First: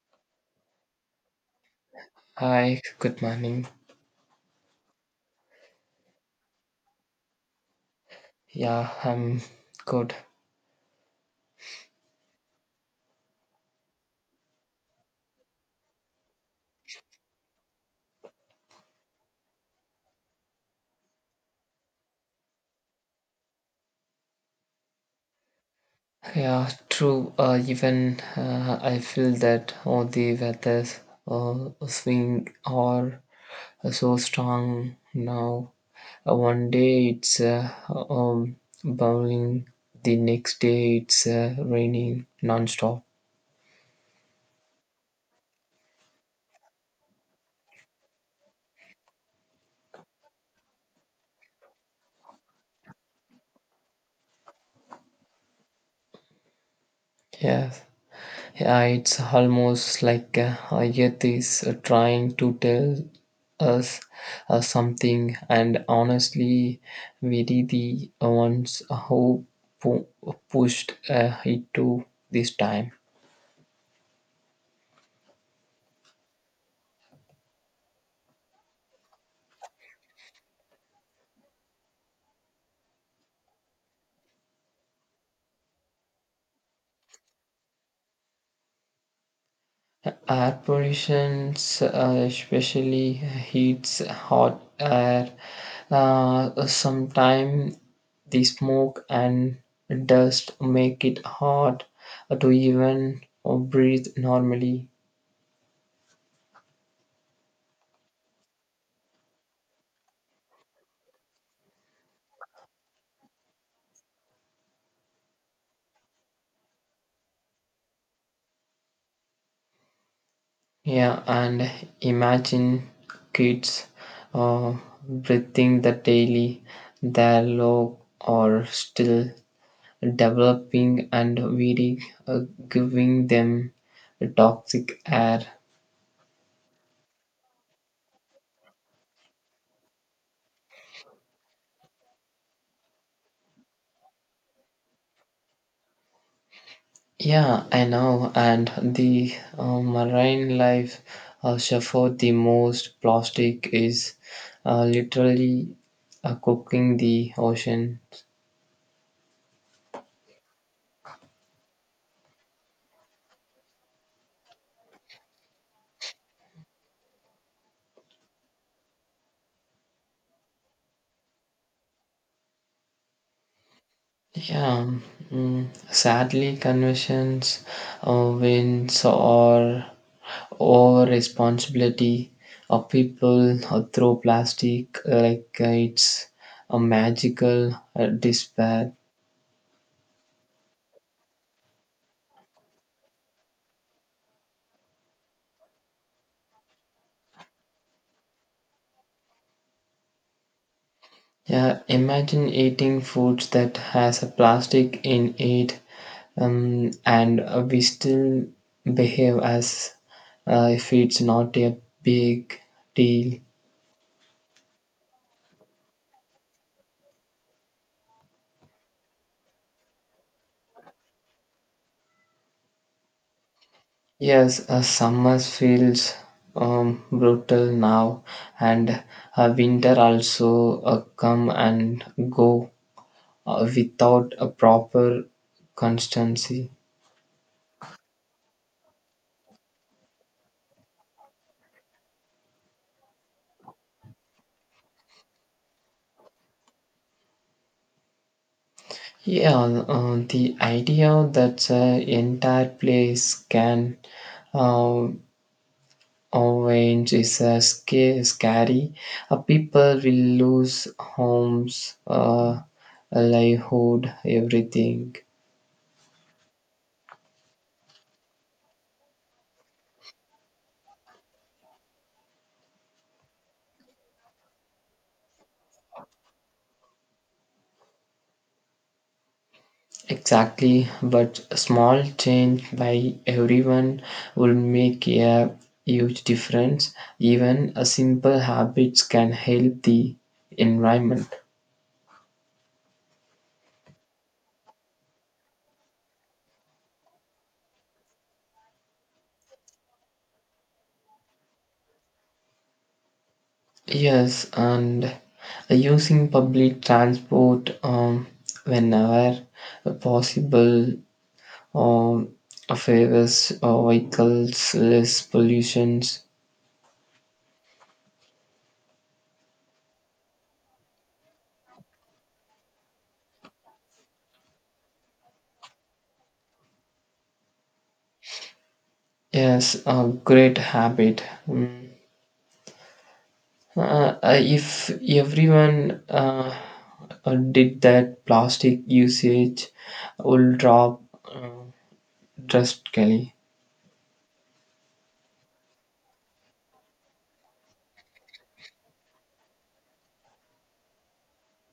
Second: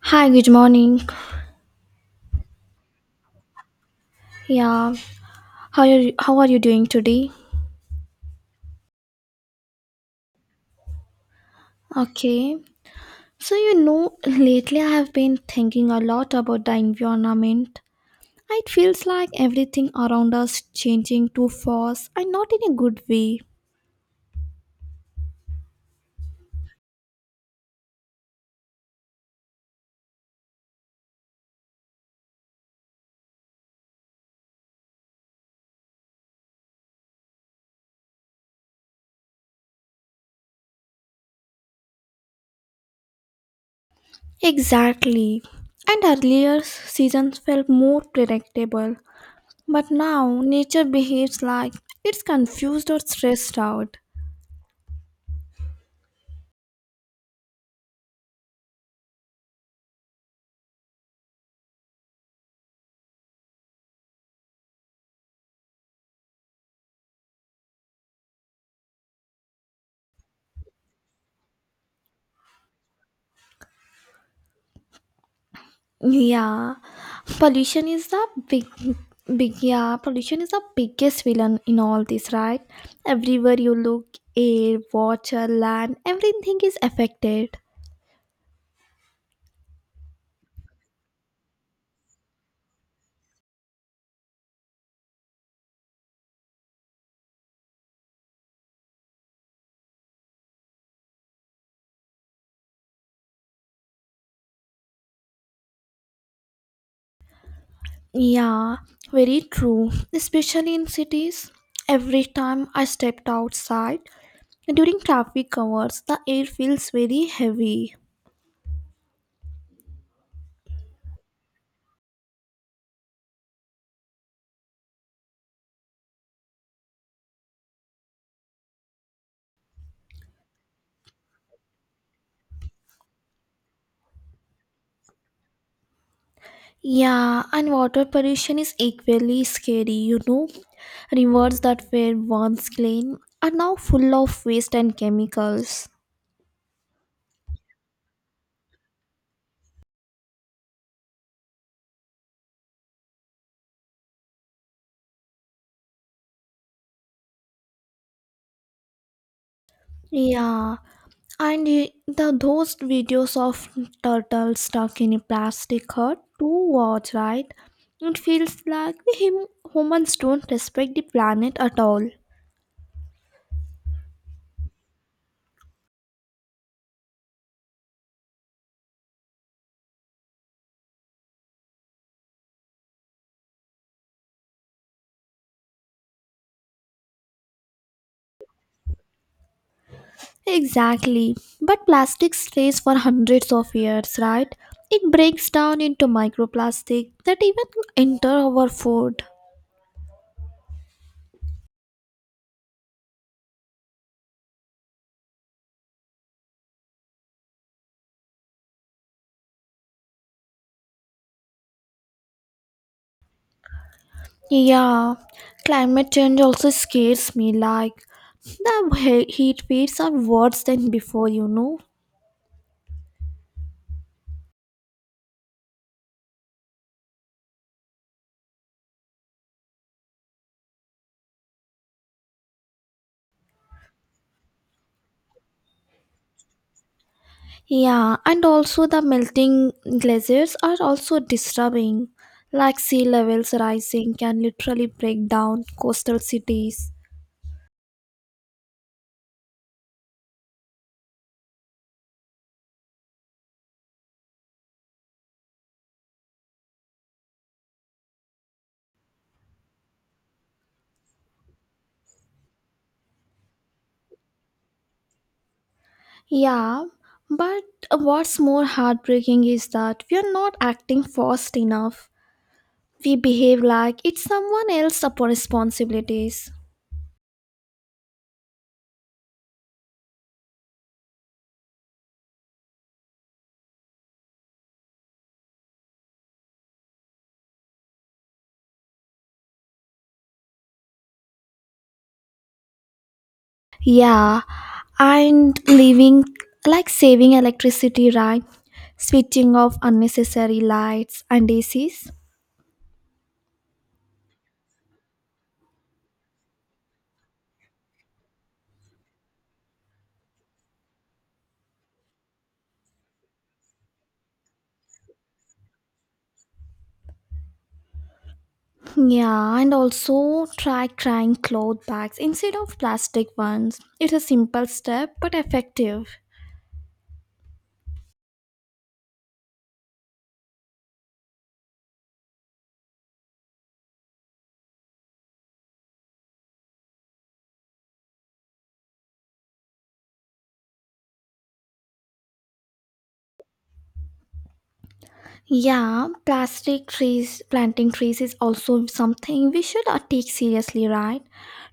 Hi, good morning. Hi, good morning. Yeah, how are you doing today? Yeah, I'm good. Okay. So you know, lately I have been thinking a lot about the environment. It feels like everything around us changing too fast and not in a good way. Yeah, true. Even I feel that all the weather's swing are so strong now. One day it's um, bowling, the next day it's raining non-stop. Exactly. And earlier seasons felt more predictable, but now nature behaves like it's confused or stressed out. Yeah, Yeah, it's almost like Earth is trying to tell us something, and honestly, we did the ones who pu- pushed it to this time. Yeah, pollution is the big, pollution is the biggest villain in all this, right? Everywhere you look, air, water, land, everything is affected. Air pollution, especially heats hot air, sometimes the smoke and dust make it hard to even breathe normally. Yeah, very true, especially in cities. Every time I stepped outside during traffic hours, the air feels very heavy. Yeah, and imagine kids uh, breathing the daily, their low or still developing and weeding, giving them toxic air. Yeah, and water pollution is equally scary. Rivers that were once clean are now full of waste and chemicals. Yeah, I know, and the marine life suffer the most. Plastic is literally cooking the ocean. Yeah, and y- the those videos of turtles stuck in a plastic hut to watch, right? It feels like we humans don't respect the planet at all. Yeah, mm, sadly, conventions, wins, or over responsibility of people throw plastic like it's a magical despair. Exactly. But plastic stays for hundreds of years, right? It breaks down into microplastic that even enter our food. Yeah, imagine eating foods that has a plastic in it, and we still behave as if it's not a big deal. Yeah, climate change also scares me like the heat waves are worse than before. Yes, summer feels brutal now, and winter also come and go without a proper constancy. Yeah, and also the melting glaciers are also disturbing. Like sea levels rising can literally break down coastal cities. Yeah, the idea that the entire place can uh, orange is scary. People will lose homes, livelihood, everything. Yeah, but what's more heartbreaking is that we are not acting fast enough. We behave like it's someone else's responsibilities. Exactly, but a small change by everyone will make a huge difference. Even a simple habits can help the environment. Yeah, and living like saving electricity, right? Switching off unnecessary lights and ACs. Yes, and using public transport whenever possible um, favors vehicles less pollutions. Yeah, and also trying cloth bags instead of plastic ones. It's a simple step but effective. Yes, a great habit. Mm. If everyone did that, plastic usage will drop uh, drastically. Yeah, plastic trees, planting trees is also something we should take seriously, right?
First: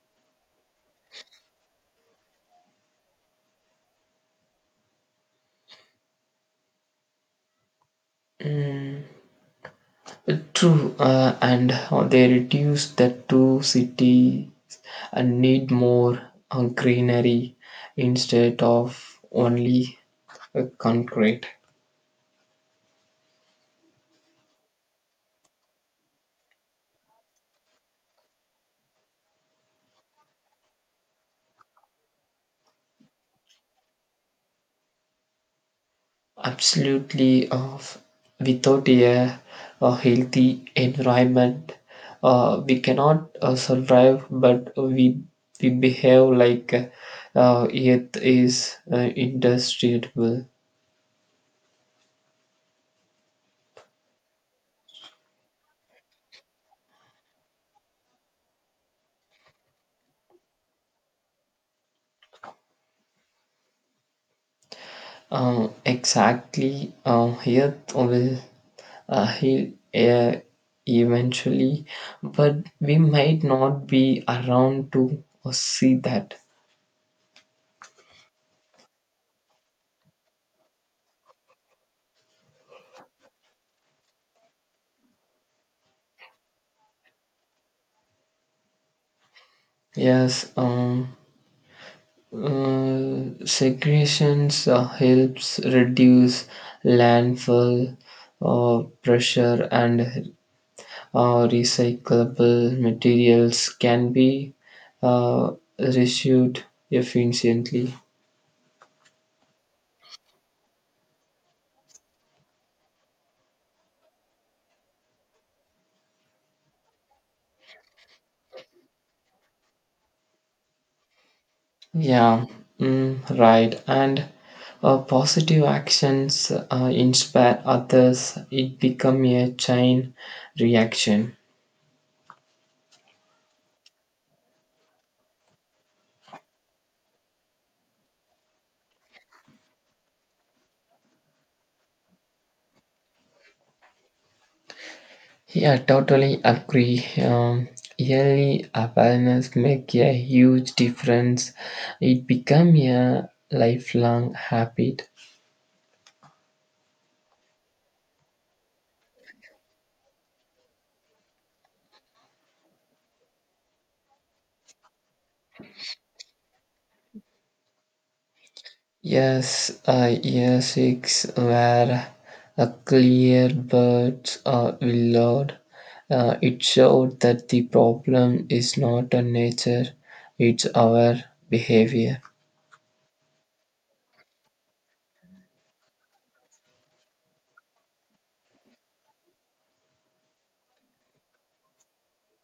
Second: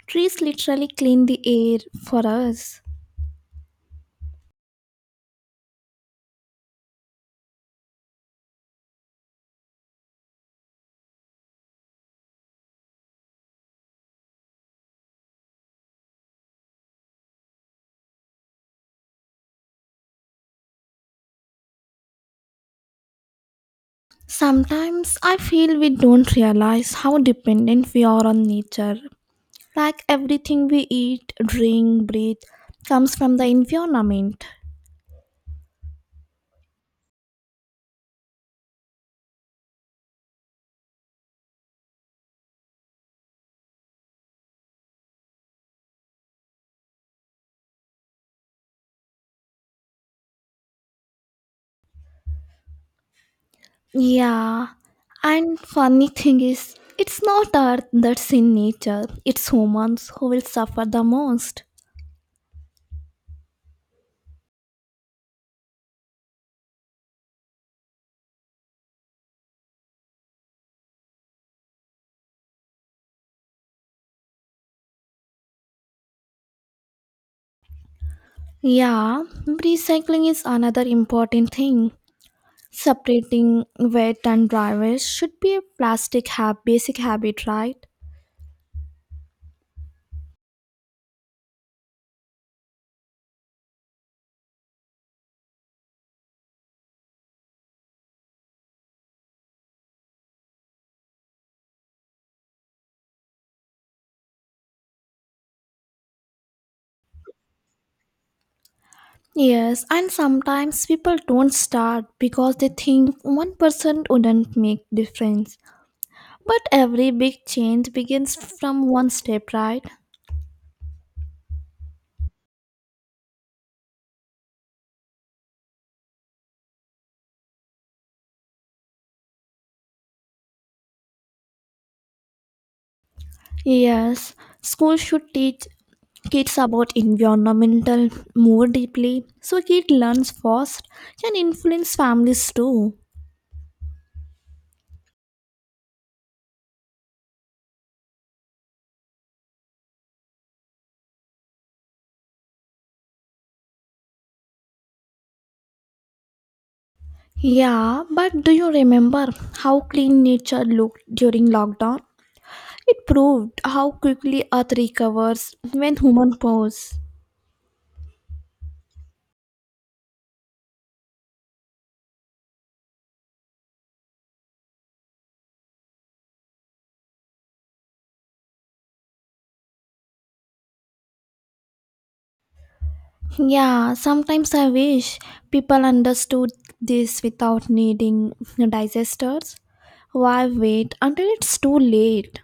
Trees literally clean the air for us. Mm, true, and they reduce that to cities and need more greenery instead of only concrete. Sometimes I feel we don't realize how dependent we are on nature. Like everything we eat, drink, breathe comes from the environment. Absolutely, without a healthy environment, we cannot survive, but we behave like it is indestructible. Yeah, and funny thing is, it's not Earth that's in nature, it's humans who will suffer the most. Exactly, earth will heal eventually, but we might not be around to see that. Yeah, recycling is another important thing. Separating wet and dry waste should be a basic habit, right? Yes, segregations helps reduce landfill pressure and recyclable materials can be uh, reused efficiently. Yes, and sometimes people don't start because they think one person wouldn't make difference. But every big change begins from one step, right? Yeah, right. And positive actions inspire others. It become a chain reaction. Yes, schools should teach kids about environmental more deeply so kid learns first can influence families too. Yeah, totally agree. Yearly awareness make a huge difference. It become a lifelong habit. Yeah, but do you remember how clean nature looked during lockdown? It proved how quickly Earth recovers when human pause. Yes, year six where a clear birds are willowed. It showed that the problem is not a nature, it's our behavior. Yeah, sometimes I wish people understood this without needing digesters. Why wait until it's too late?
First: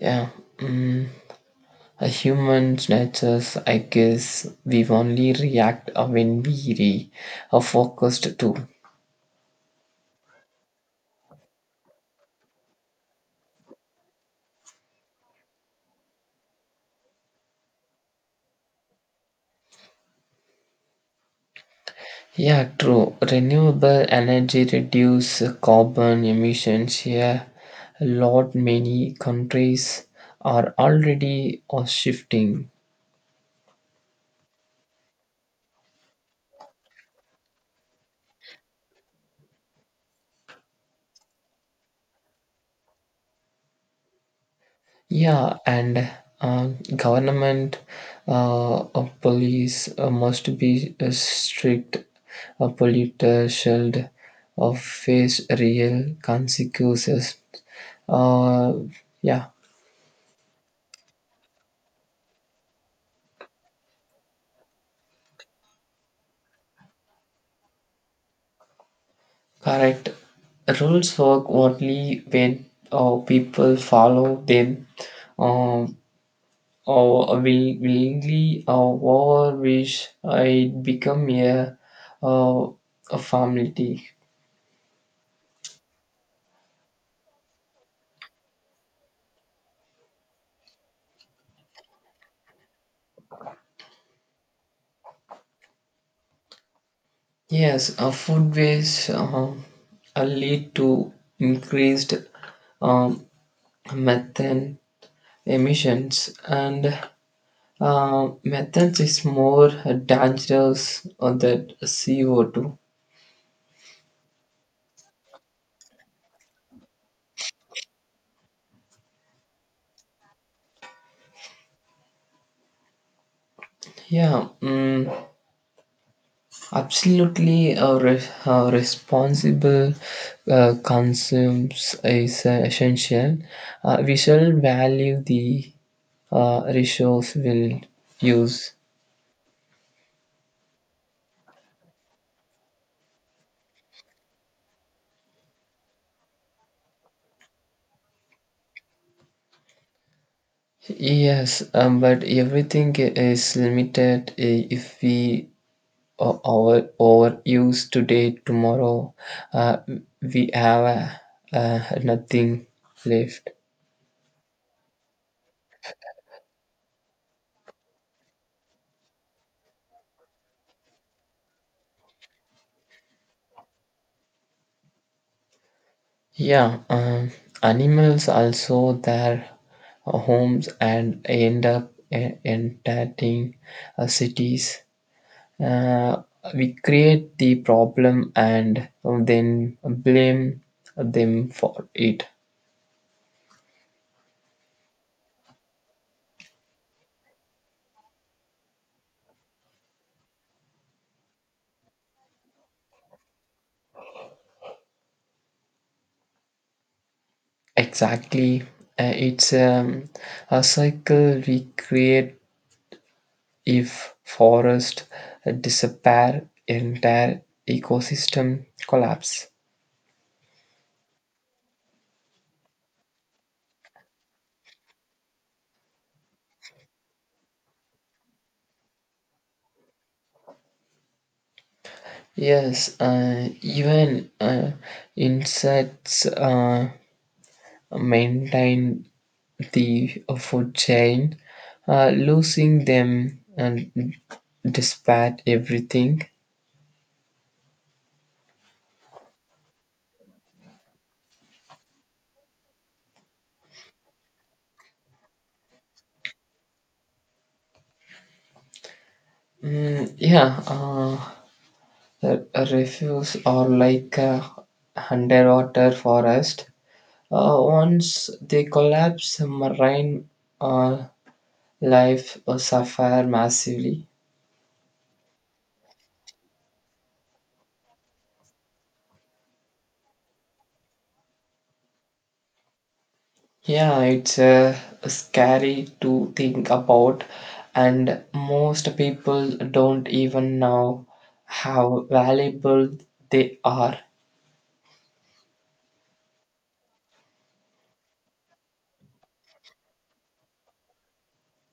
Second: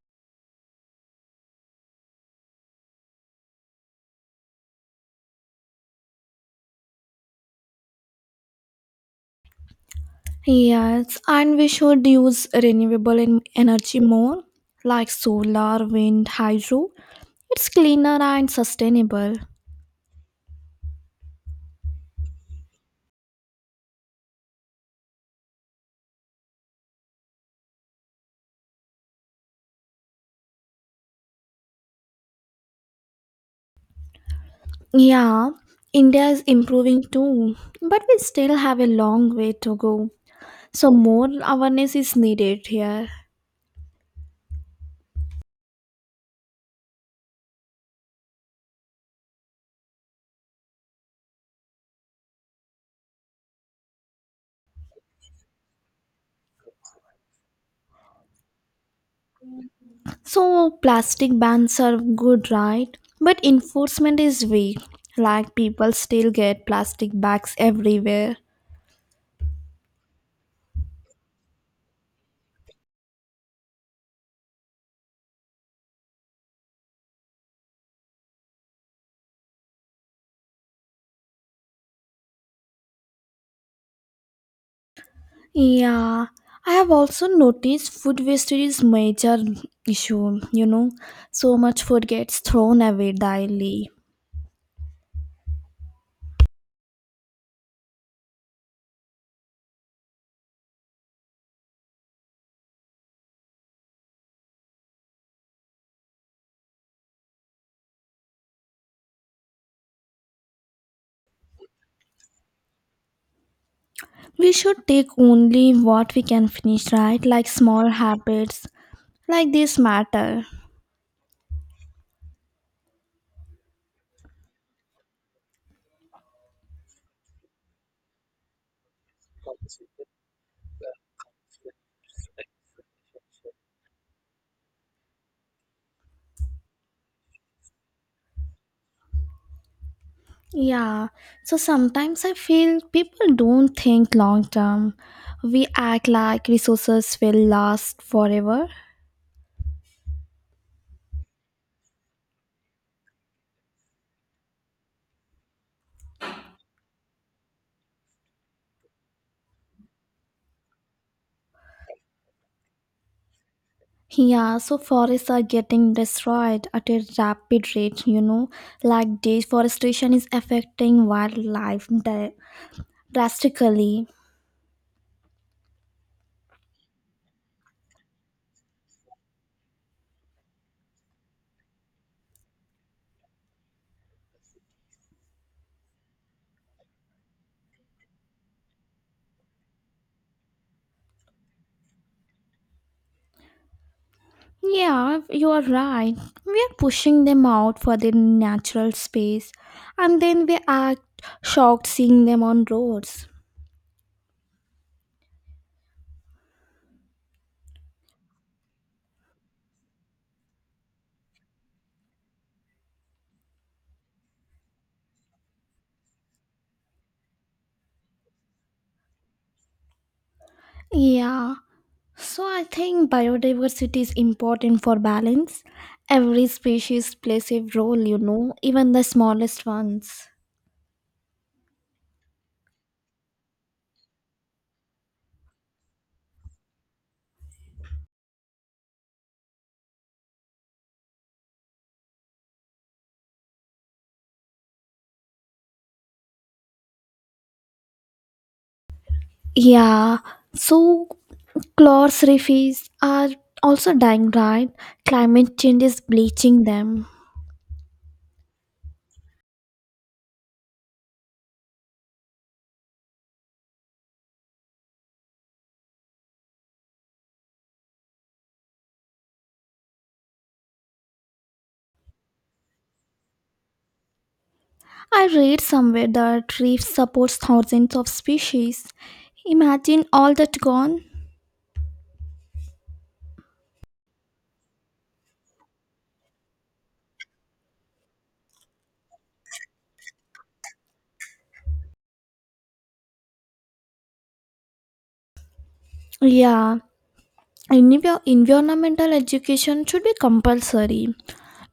Yeah. mm. A human natures, I guess, we only react when we are focused too. Yes, and we should use renewable energy more, like solar, wind, hydro. It's cleaner and sustainable. Yeah, true. Renewable energy reduce carbon emissions here. A lot many countries are already shifting. Yeah, India is improving too, but we still have a long way to go. So more awareness is needed here. Yeah, and uh, government, police must be strict. A polluter should face real consequences. Uh, yeah, So plastic bans are good, right? But enforcement is weak. Like people still get plastic bags everywhere. correct. Rules work only when people follow them um, or willingly or over which it become uh, a formality. Yeah, I have also noticed food wastage is major issue. So much food gets thrown away daily. Yes, food waste lead to increased um, methane emissions, and methane is more dangerous than CO2. We should take only what we can finish, right? Like small habits like this matter. Yeah, absolutely. Responsible consumes is essential. We shall value the resource we'll use. Yeah, so sometimes I feel people don't think long term. We act like resources will last forever. Yes, but everything is limited. If we overuse today, tomorrow, uh, we have nothing left. Yeah, so forests are getting destroyed at a rapid rate, like deforestation is affecting wildlife drastically. Yeah, animals also their homes and end up entering cities. Uh, we create the problem and then blame them for it. Yeah, you are right. We are pushing them out for their natural space and then we act shocked seeing them on roads. Exactly. It's a cycle we create if forest disappear, entire ecosystem collapse. Yeah, so I think biodiversity is important for balance. Every species plays a role, even the smallest ones. Yes, even insects maintain the food chain, losing them and despite everything. Yeah, so clores reefs are also dying, right? Climate change is bleaching them. Mm, yeah, the refuse are like a underwater forest. Once they collapse, marine uh, life suffer massively. I read somewhere that reefs supports thousands of species. Imagine all that gone. Yeah, it's scary to think about, and most people don't even know how valuable they are. Yeah, environmental education should be compulsory.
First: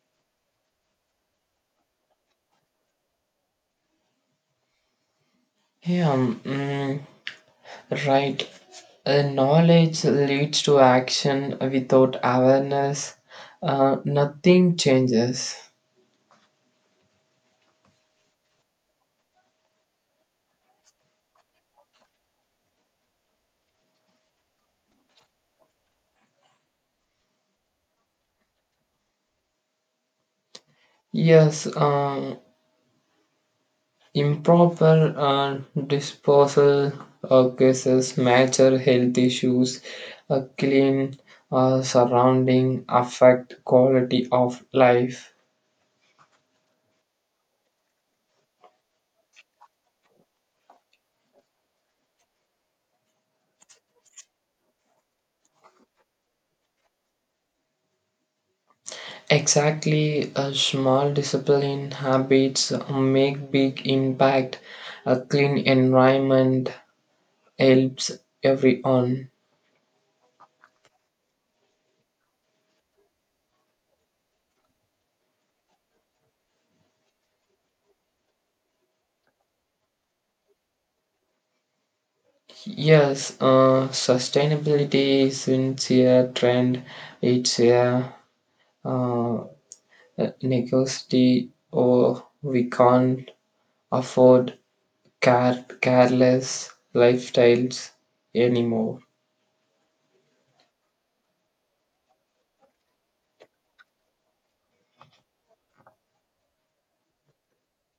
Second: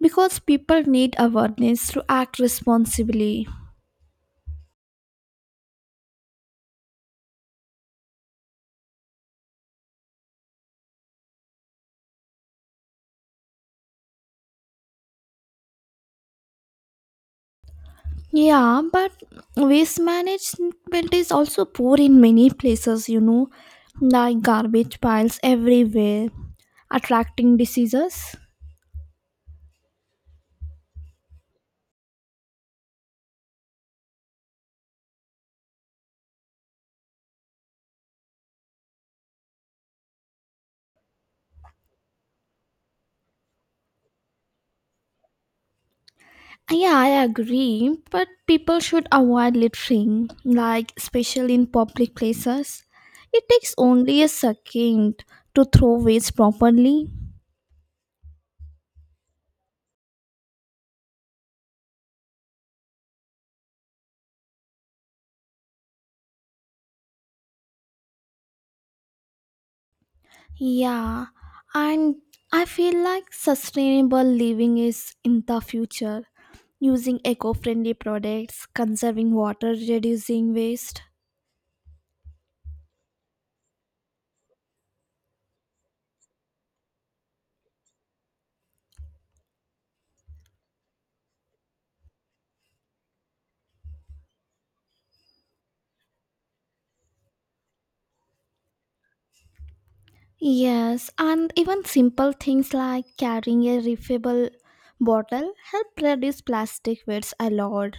because people need awareness to act responsibly. Yeah, mm, right. Knowledge leads to action. Without awareness, nothing changes. Yeah, but waste management is also poor in many places, like garbage piles everywhere, attracting diseases. Yes, improper disposal cases, major health issues, a clean surrounding affect quality of life. Yeah, I agree, but people should avoid littering, like especially in public places. It takes only a second to throw waste properly. Exactly, a small discipline habits make big impact. A clean environment helps everyone. Yeah, and I feel like sustainable living is in the future, using eco friendly products, conserving water, reducing waste. Yes, sustainability isn't a trend, it's a uh, necessity, or we can't afford careless lifestyles anymore. Yes, and even simple things like carrying a refillable bottle help reduce plastic waste a lot.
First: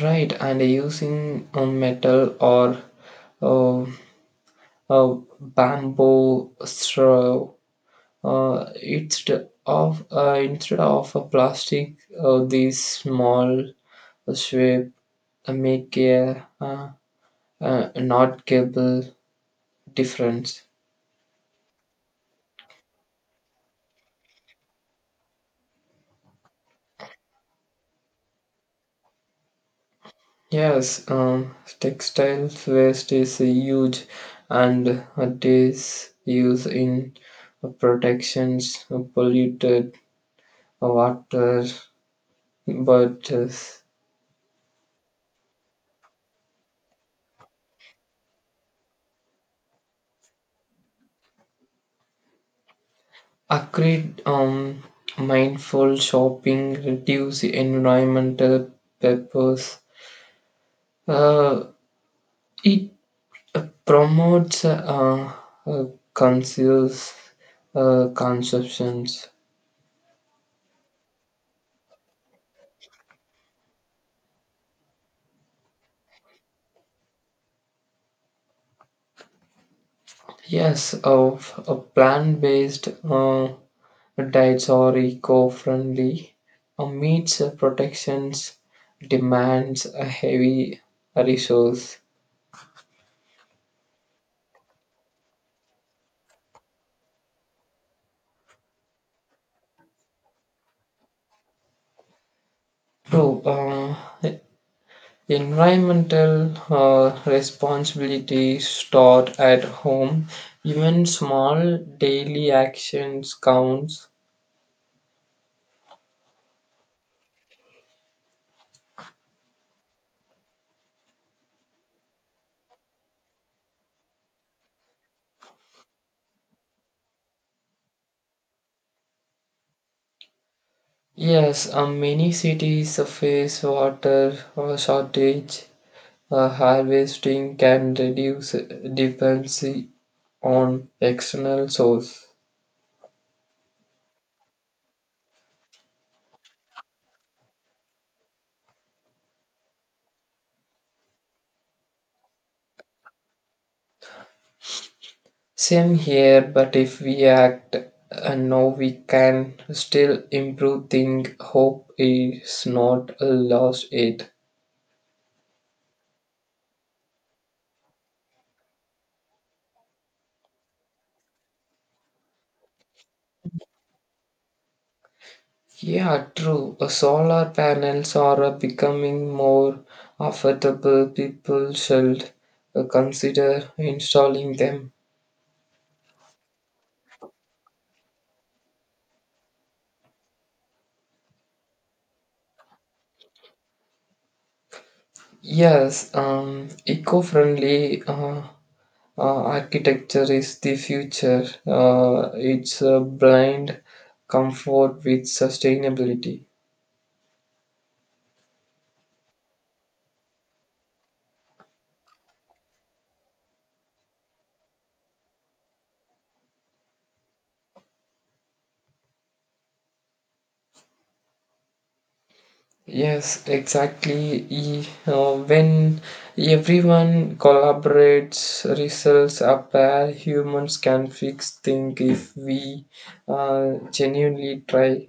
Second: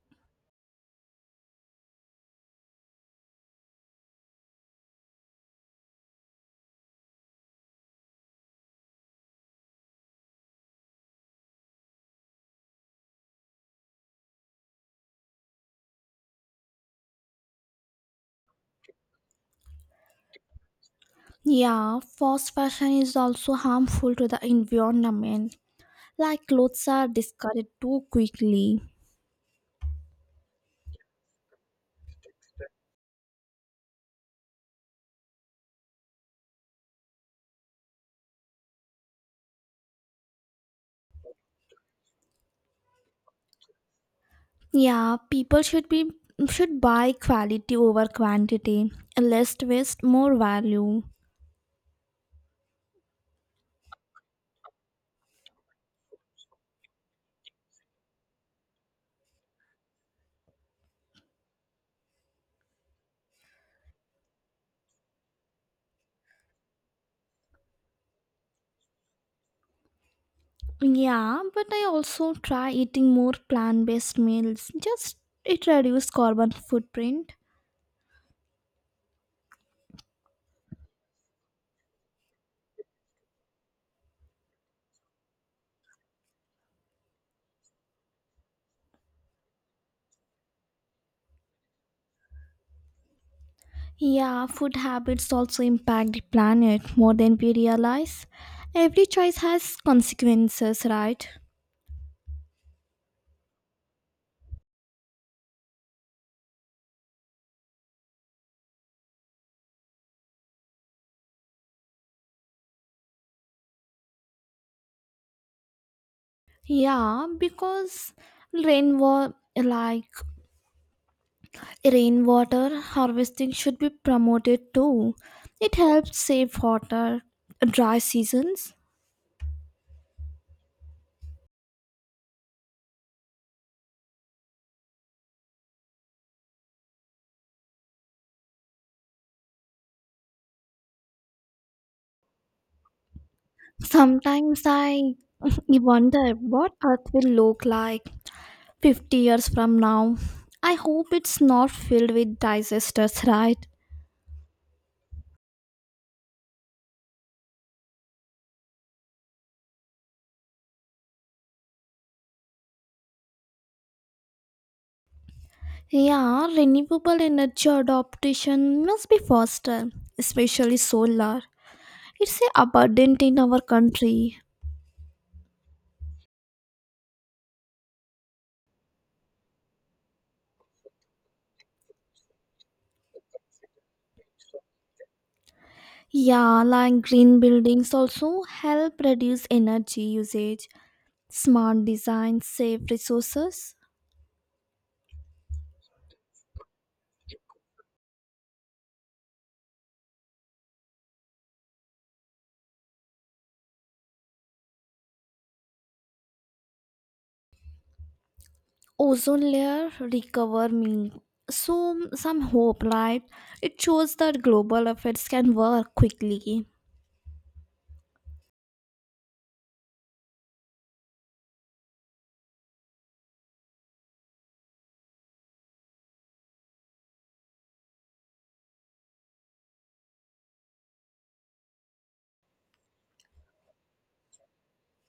Right, and using metal or uh, bamboo straw, uh, instead instead of a plastic, these small sweep make a noticeable difference. Yeah, fast fashion is also harmful to the environment, like clothes are discarded too quickly. Yes, textile waste is huge, and it is used in protections, polluted water, but Yeah, people should buy quality over quantity. Less waste, more value. agreed. Mindful shopping reduce environmental purpose. Uh, it promotes uh, conceals conceptions. Yeah, but I also try eating more plant-based meals. Just it reduces carbon footprint. Yes, of a plant-based diets are eco-friendly. Meets protections demands a heavy resource. Yeah, food habits also impact the planet more than we realize. Every choice has consequences, right? True. Environmental responsibility start at home, even small daily actions counts. Yeah, because rainwater like rainwater harvesting should be promoted too. It helps save water, dry seasons. Yes, many cities face water shortage. Harvesting can reduce dependency on external source. Sometimes I wonder what Earth will look like 50 years from now. I hope it's not filled with disasters, right? Same here, but if we act now, we can still improve things. Hope is not lost yet. Yeah, renewable energy adoption must be faster, especially solar. It's abundant in our country. Yeah, true. Solar panels are becoming more affordable. People should consider installing them. Yeah, like green buildings also help reduce energy usage. Smart design save resources. Yes, eco-friendly architecture is the future. It's a blind comfort with sustainability. Ozone layer recover me, so some hope, right? It shows that global efforts can work quickly. Yes, exactly. When everyone collaborates, results appear. Humans can fix things if we genuinely try.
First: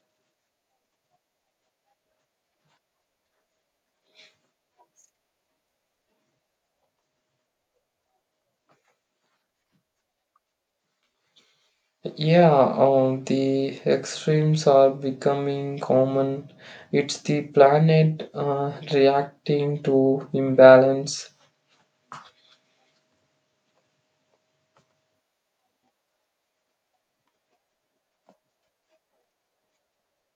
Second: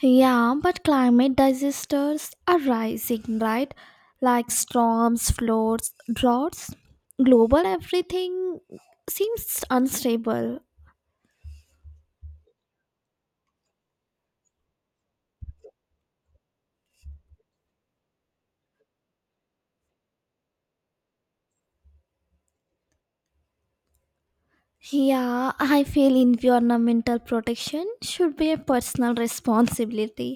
Yeah, but climate disasters are rising, right? Like storms, floods, droughts, global everything seems unstable. Yeah, the extremes are becoming common. It's the planet reacting to imbalance. Yeah, I feel environmental protection should be a personal responsibility,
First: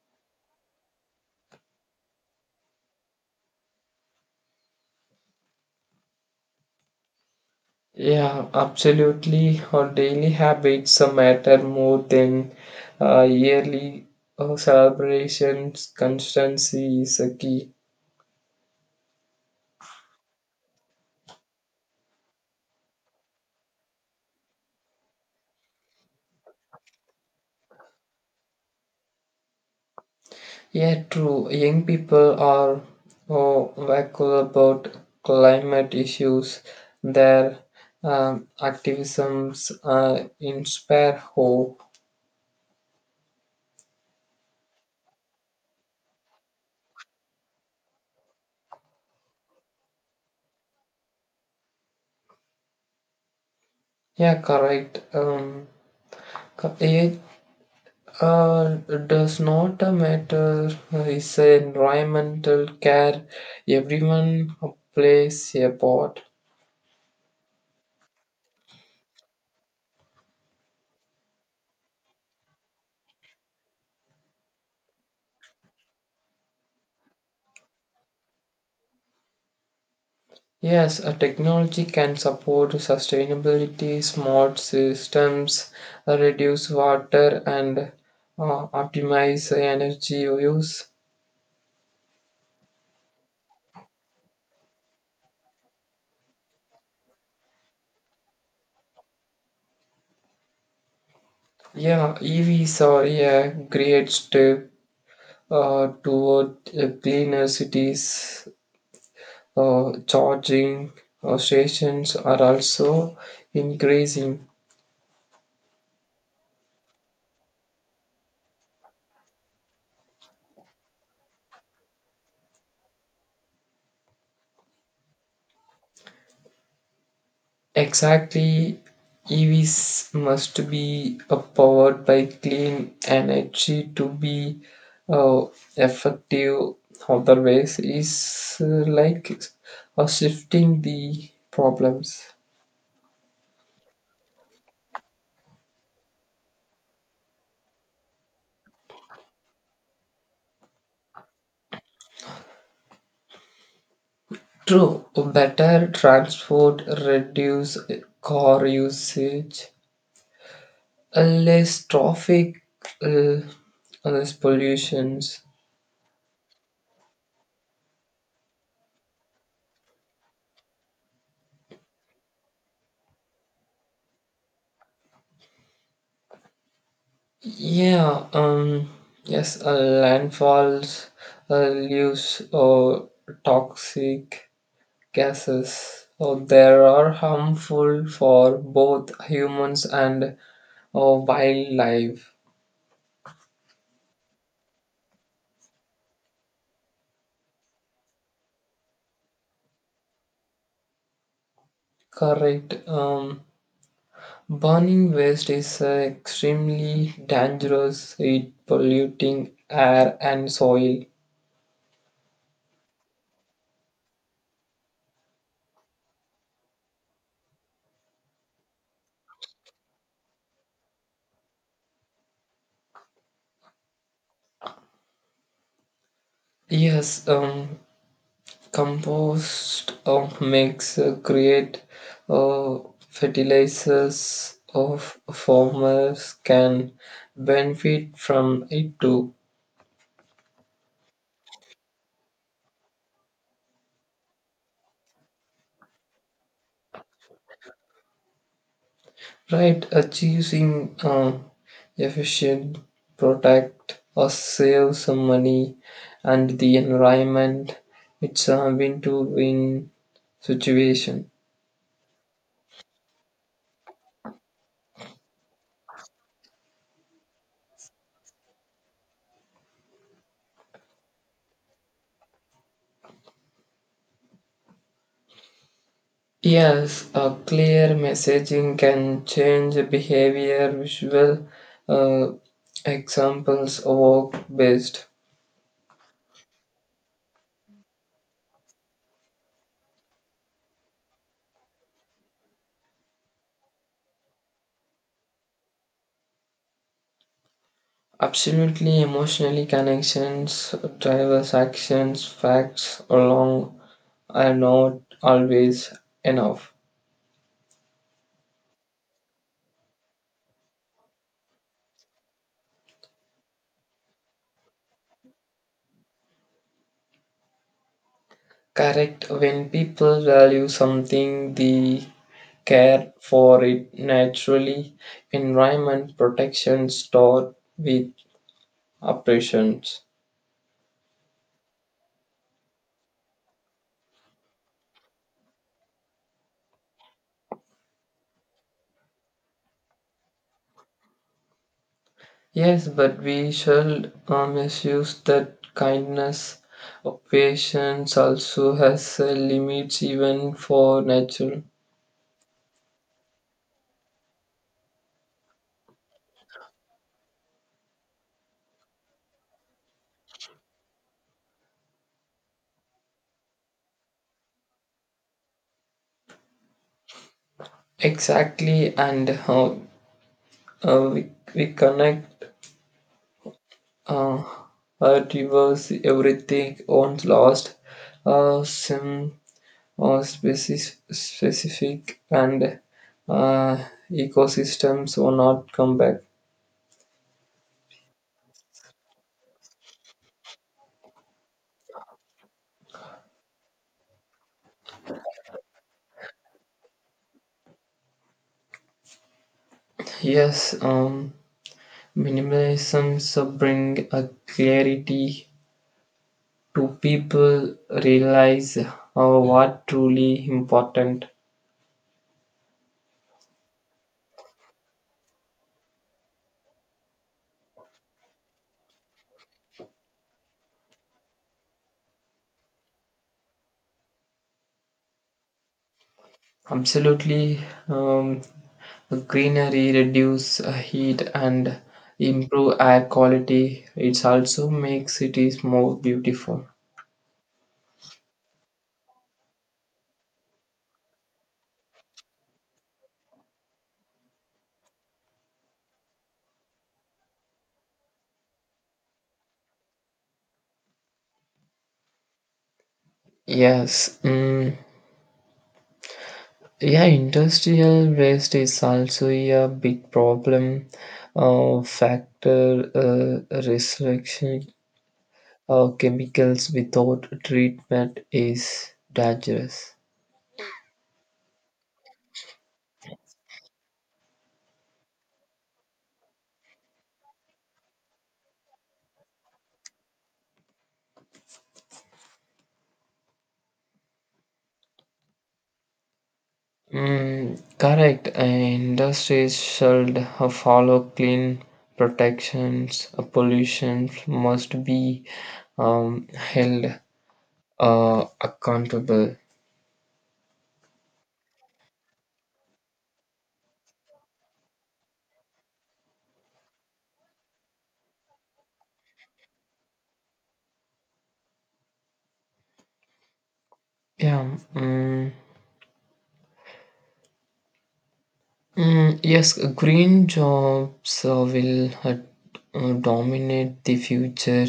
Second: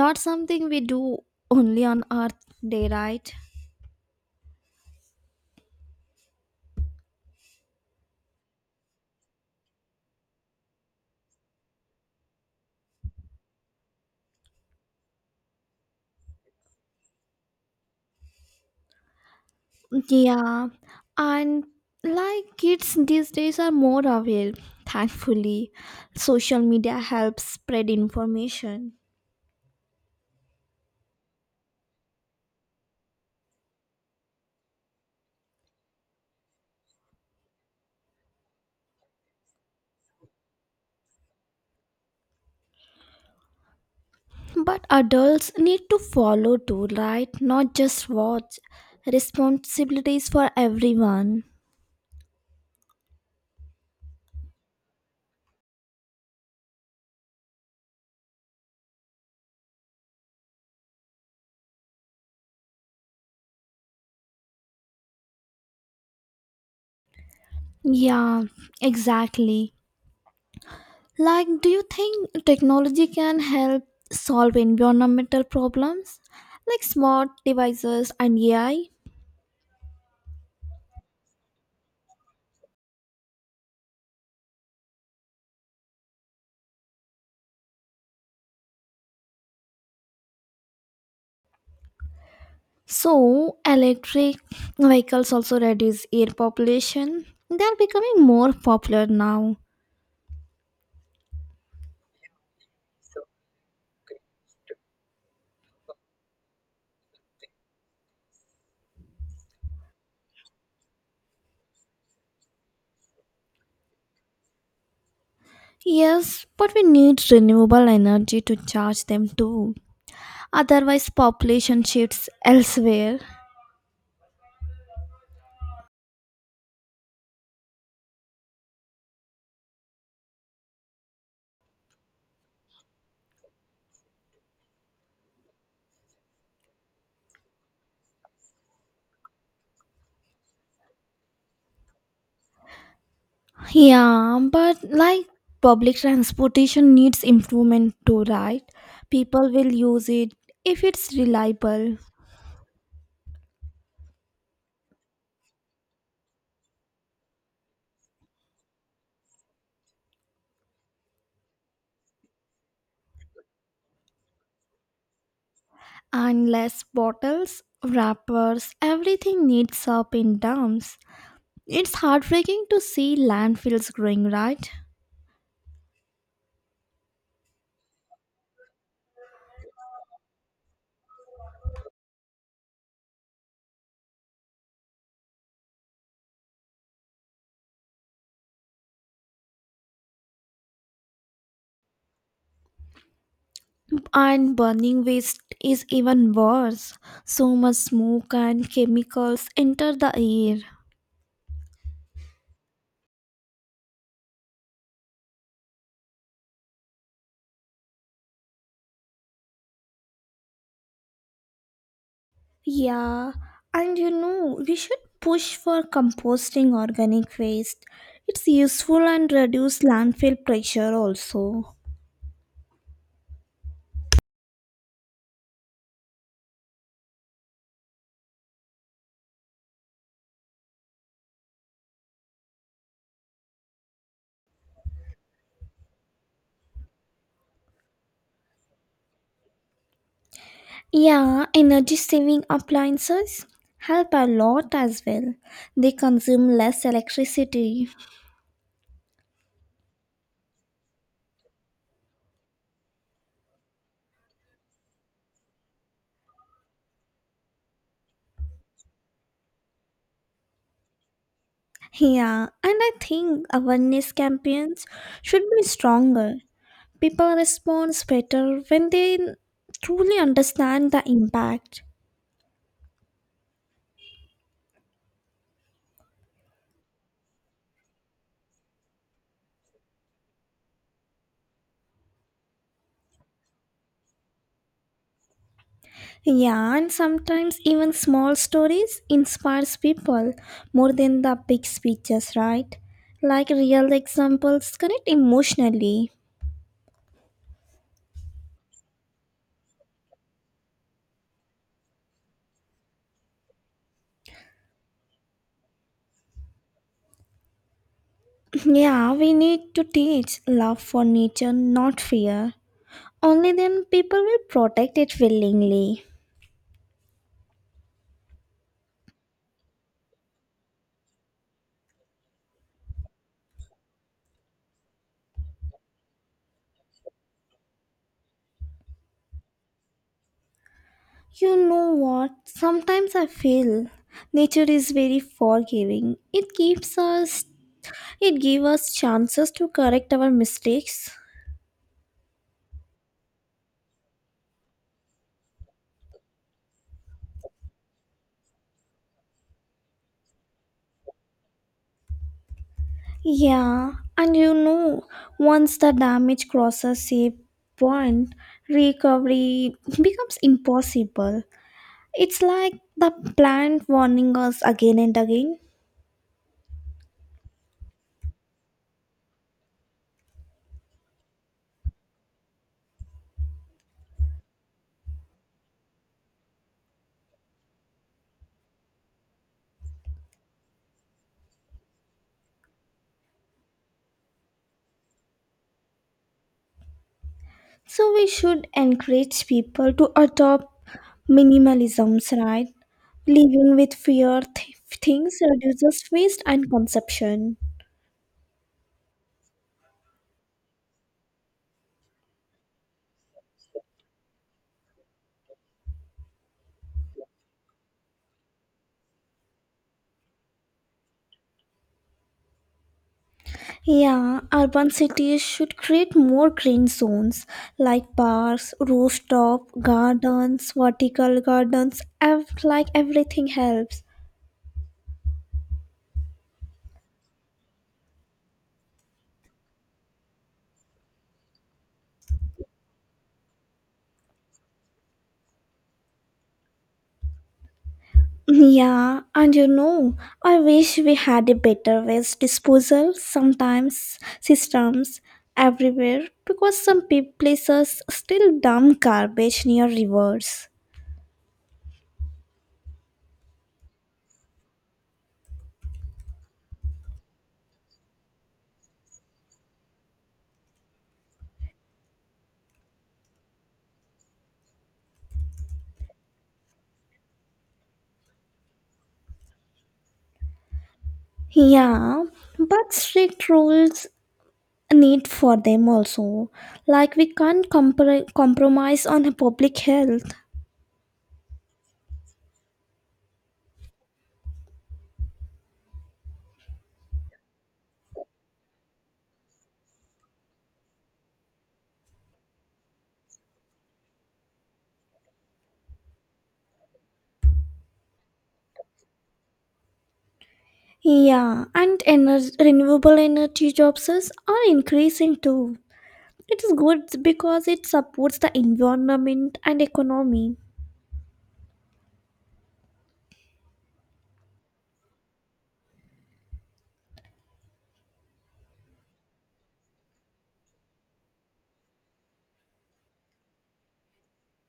not something we do only on Earth Day, right? Yeah, absolutely. Our daily habits matter more than yearly celebrations. Constancy is a key. Yeah, and like kids these days are more aware, thankfully. Social media helps spread information, Yeah, true. Young people are oh, vocal about climate issues. Their activisms inspire hope. but adults need to follow too, right? Not just watch. Responsibilities for everyone. Yeah, correct. It uh, does not matter. It's a environmental care. Everyone plays a part. Yeah, exactly. Like, do you think technology can help solve environmental problems like smart devices and AI? Yes, a technology can support sustainability, smart systems, reduce water and optimize energy use. So, electric vehicles also reduce air population. They are becoming more popular now. Yeah, EVs are a great step toward cleaner cities. Charging stations are also increasing. Yes, but we need renewable energy to charge them too. Otherwise, population shifts elsewhere. Exactly, EVs must be powered by clean energy to be uh, effective. Otherwise, it's like shifting the problems. Yeah, but like public transportation needs improvement too, right? People will use it if it's reliable, True, better transport, reduce car usage, less traffic, uh, less pollutions. and less bottles, wrappers, everything needs up in dumps. It's heartbreaking to see landfills growing, right? Yeah, yes, landfalls leaves or toxic gases. So there are harmful for both humans and wildlife. And burning waste is even worse. So much smoke and chemicals enter the air. Correct. Burning waste is extremely dangerous. It polluting air and soil. Yeah, and we should push for composting organic waste. It's useful and reduce landfill pressure also. Yes. Compost makes create uh, fertilizers of farmers can benefit from it too. Yeah, energy saving appliances help a lot as well. They consume less electricity. Right, achieving efficient product or save some money and the environment, it's a win-to-win situation. Yeah, and I think awareness campaigns should be stronger. People respond better when they truly understand the impact. Yes, a clear messaging can change behavior, visual uh, examples, work based. Yeah, and sometimes even small stories inspires people more than the big speeches, right? Like real examples connect emotionally. Absolutely, emotionally connections, drivers' actions, facts along are not always enough. Yeah, we need to teach love for nature, not fear. Only then people will protect it willingly. Correct, when people value something, they care for it naturally. Environment protection start with operations. You know what? Sometimes I feel nature is very forgiving. It gives us chances to correct our mistakes. Yes, but we should misuse that kindness. Patience also has limits, even for natural. Yeah, and once the damage crosses a point, recovery becomes impossible. It's like the plant warning us again and again. Exactly, and how we connect uh, our rivers, everything once lost, some species, specific and uh, ecosystems will not come back. So we should encourage people to adopt minimalisms, right? Living with fewer things reduces waste and consumption. Yes, minimalism so bring a clarity to people realize what truly important. Yeah, urban cities should create more green zones like parks, rooftop gardens, vertical gardens, everything helps. Absolutely, um, greenery reduce heat and improve air quality. It also makes cities more beautiful. Yeah, and I wish we had a better waste disposal sometimes systems everywhere because some places still dump garbage near rivers. Yes. Yeah, industrial waste is also a big problem factor restriction. Chemicals without treatment is dangerous. Yeah, but strict rules need for them also, like we can't compromise on public health. Mm, correct. Industries should follow clean protections. Pollution must be held accountable. Yeah, and renewable energy jobs are increasing too. It is good because it supports the environment and economy. Yeah, yes, green jobs will dominate the future.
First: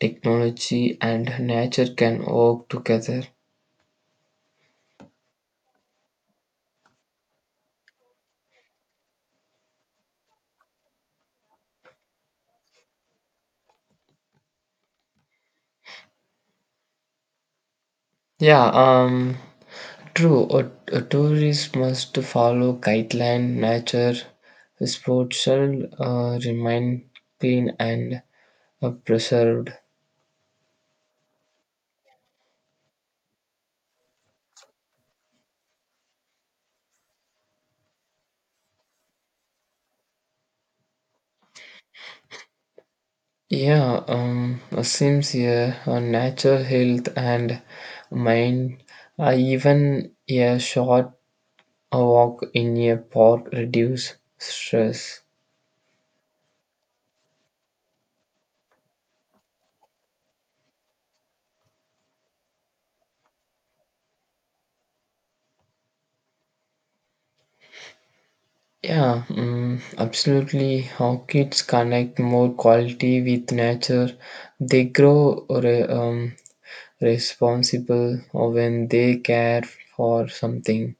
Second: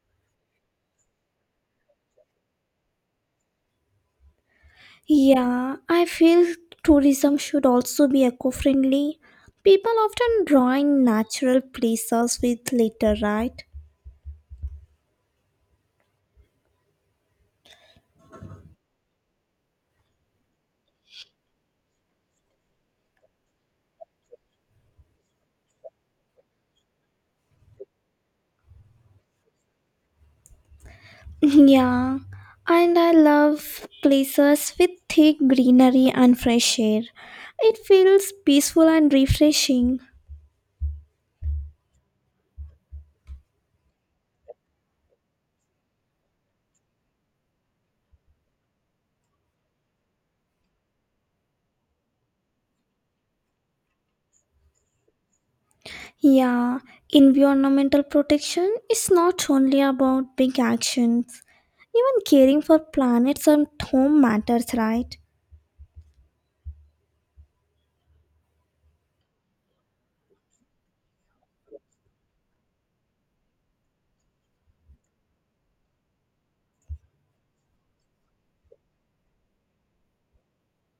Technology and nature can work together. Yeah, I feel tourism should also be eco-friendly. People often drawing natural places with litter, right? Yeah. True, a tourist must follow guideline, nature, sports shall remain clean and preserved. Yeah, and I love places with thick greenery and fresh air. It feels peaceful and refreshing. Yeah, seems here natural health and mind. Even a short walk in a park reduce stress. Yeah, environmental protection is not only about big actions. Even caring for planets and home matters, right? Yeah, absolutely. How kids connect more quality with nature, they grow responsible or when they care for something.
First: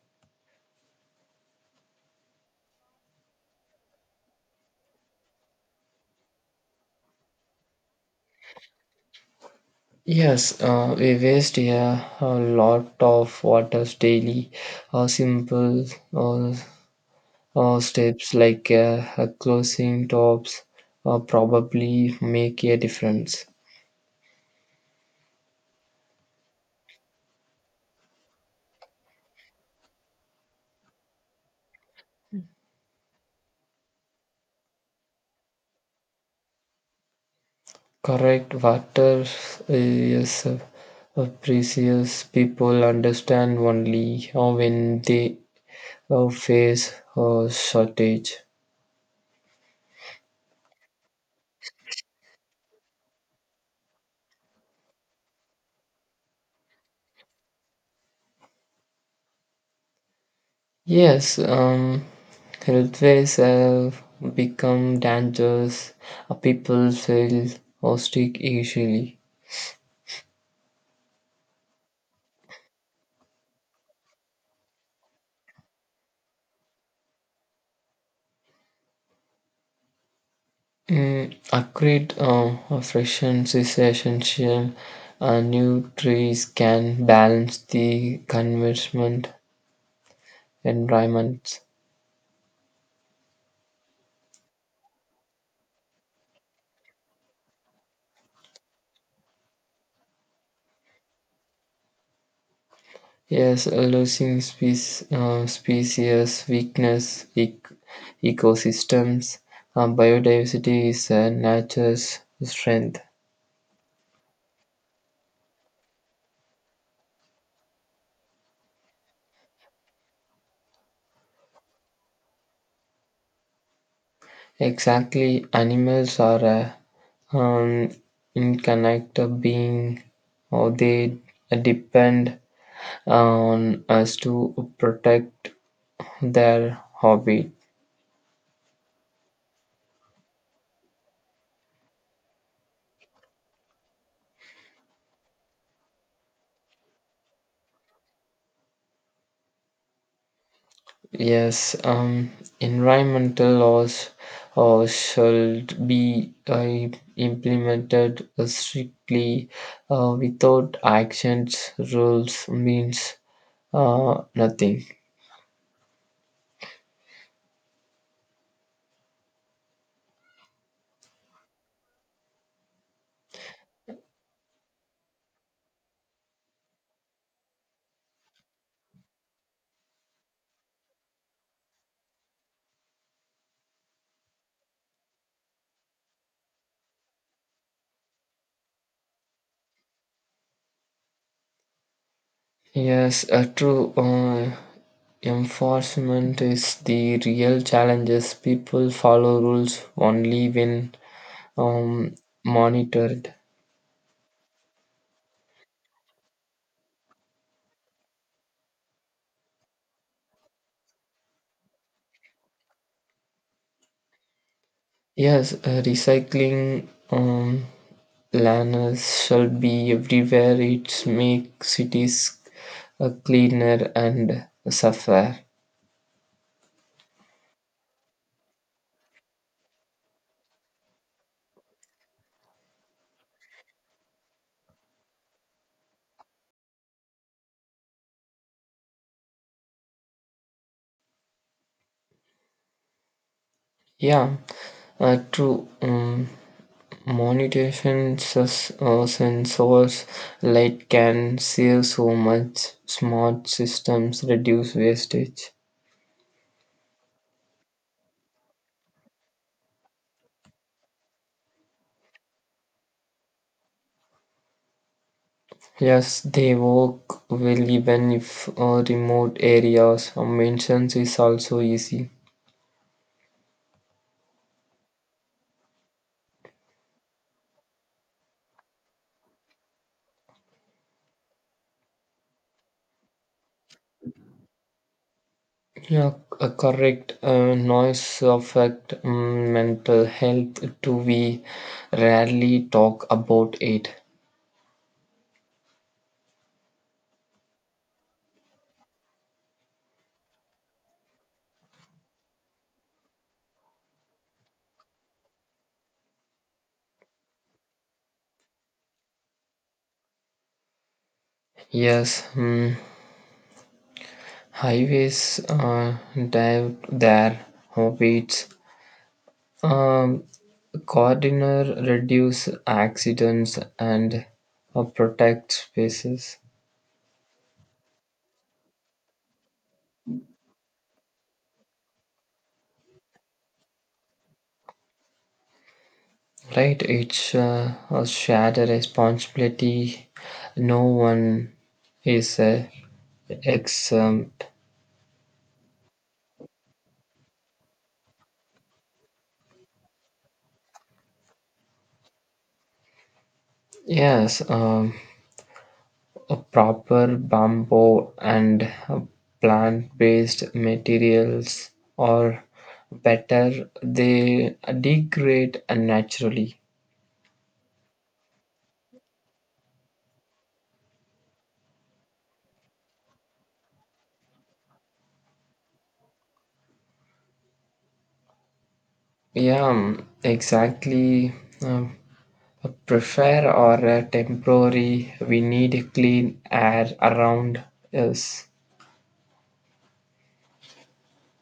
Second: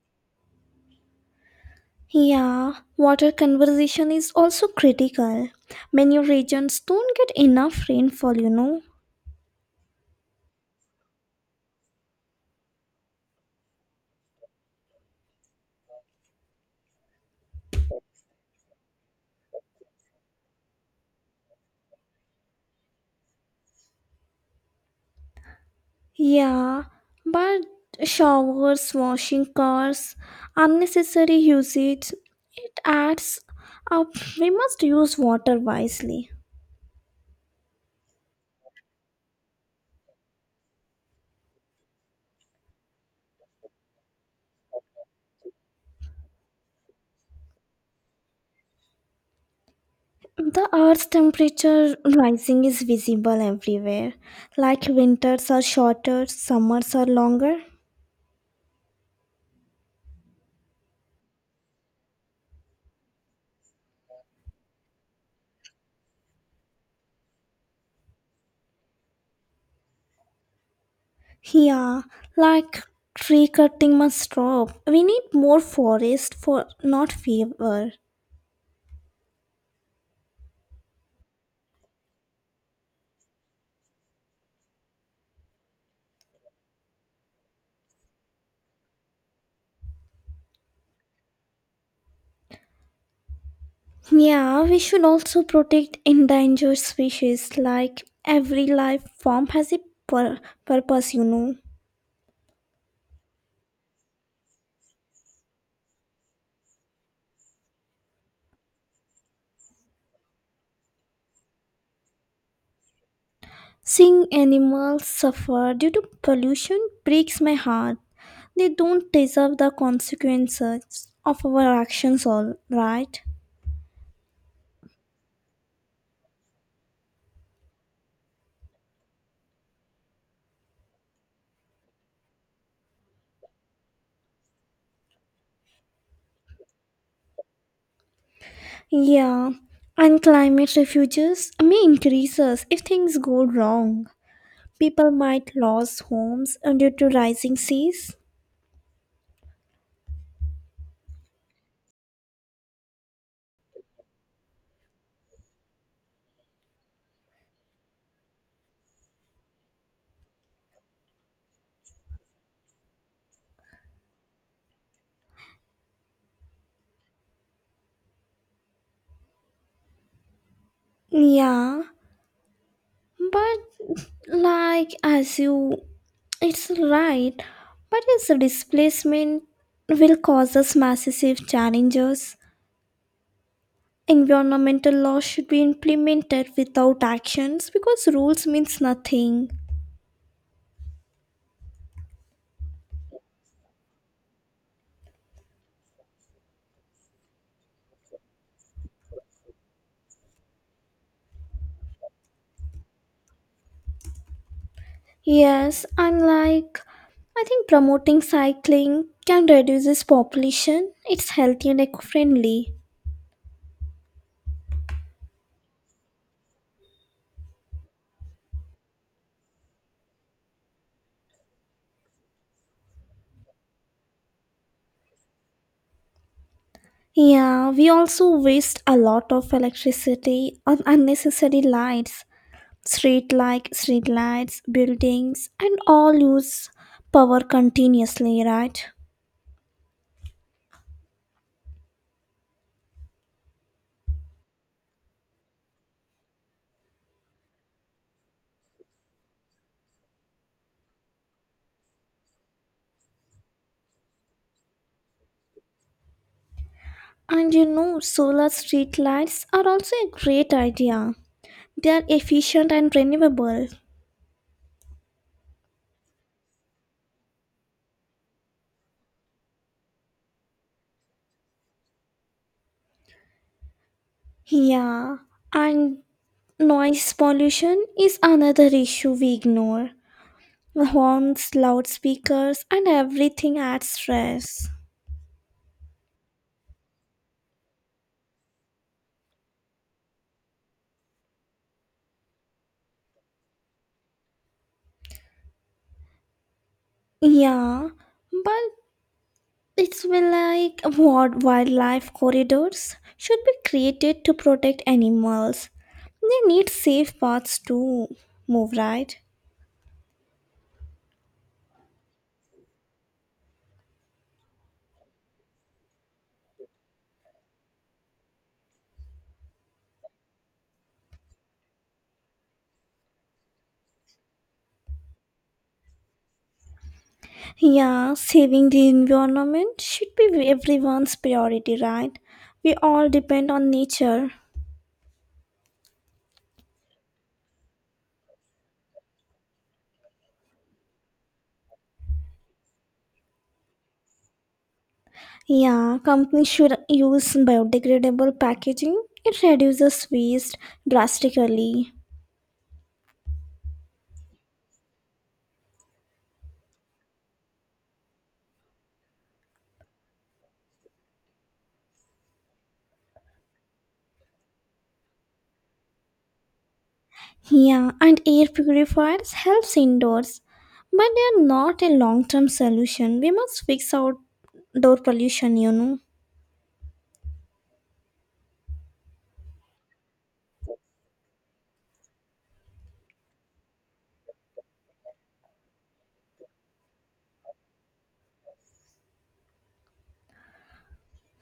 Yeah, water conservation is also critical. Many regions don't get enough rainfall. Yes, we waste a lot of waters daily. Simple uh, steps like closing tops probably make a difference. Yeah, but showers, washing cars, unnecessary usage, it adds up. We must use water wisely. Correct, water is precious. People understand only when they face a shortage. The Earth's temperature rising is visible everywhere. Like winters are shorter, summers are longer. Yes, health ways have become dangerous. People feel hostic easily. Yeah, like tree cutting must stop. We need more forest for not fewer. Mm, upgrade freshness is essential. New trees can balance the convergement environment. Yeah, we should also protect endangered species. Like every life form has a pur- purpose. Yes, losing species, species weakness, ecosystems, biodiversity is nature's strength. Seeing animals suffer due to pollution breaks my heart. They don't deserve the consequences of our actions, all right? Exactly, animals are a um, interconnected being, or they depend on us to protect their hobby. Yeah, and climate refuges may increase us if things go wrong. People might lose homes due to rising seas. Yes, environmental laws should be implemented strictly. Without actions, rules means nothing. Yeah, but like as you it's right, but its displacement will cause us massive challenges. Environmental laws should be implemented without actions because rules means nothing. Yes, a true enforcement is the real challenges. People follow rules only when um, monitored. Yes, I think promoting cycling can reduce its population. It's healthy and eco-friendly. Yes, recycling planners shall be everywhere. It make cities cleaner and safer. Yeah, we also waste a lot of electricity on unnecessary lights. Street lights, buildings, and all use power continuously, right? Yeah, true. Motivation sensors light can save so much. Smart systems reduce wastage. And solar street lights are also a great idea. They are efficient and renewable. Yes, they work well even if remote areas. Maintenance is also easy. Yeah, and noise pollution is another issue we ignore. Horns, loudspeakers, and everything adds stress. Yeah, a correct noise affect mental health too. We rarely talk about it. Yeah, but It's been like what wildlife corridors should be created to protect animals. They need safe paths to move, right? Yes, highways dive there, hobbits. Um, Coordinator reduce accidents and protect spaces. Yeah, saving the environment should be everyone's priority, right? We all depend on nature. Right, it's a shared responsibility. No one is exempt. Yeah, companies should use biodegradable packaging. It reduces waste drastically. Yes, a proper bamboo and plant-based materials are better. They degrade naturally. Yeah, and air purifiers helps indoors, but they are not a long-term solution. We must fix outdoor pollution. Yeah, exactly. Um, Prefer or temporary we need clean air around us.